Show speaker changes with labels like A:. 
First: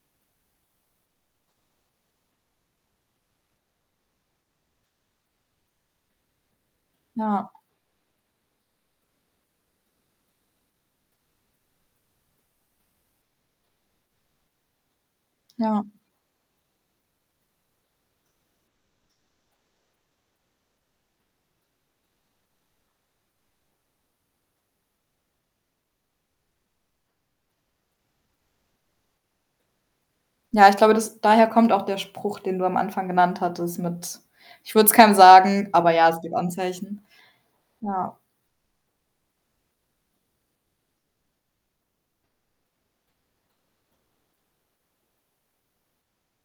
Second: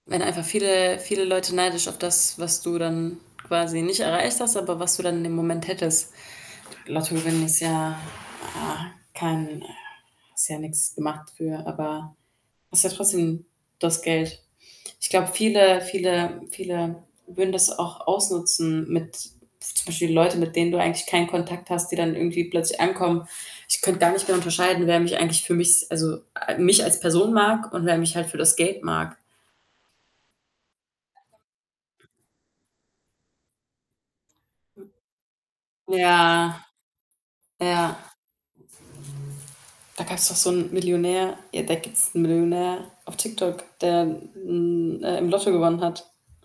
A: Wenn einfach viele, viele Leute neidisch auf das, was du dann quasi nicht erreicht hast, aber was du dann in dem Moment hättest. Lottogewinn
B: Ja.
A: ist ja, ah, kein hast ja nix gemacht für, aber hast ja trotzdem das Geld. Ich glaube, viele
B: Ja.
A: viele viele würden das auch ausnutzen mit zum Beispiel Leute, mit denen du eigentlich keinen Kontakt hast, die dann irgendwie plötzlich ankommen. Ich könnte gar nicht mehr unterscheiden, wer mich eigentlich für mich also, mich als Person mag und wer mich halt für das Geld mag.
B: Ja, ich glaube, das daher kommt auch der Spruch, den du am Anfang genannt hattest mit: „Ich würde
A: Hm.
B: es keinem sagen“. Aber ja, es gibt
A: Ja.
B: Anzeichen.
A: Ja.
B: Ja.
A: Da gab's doch so 'n Millionär. Ja, da gibt's 'n Millionär auf TikTok, der hm, äh im Lotto gewonnen hat.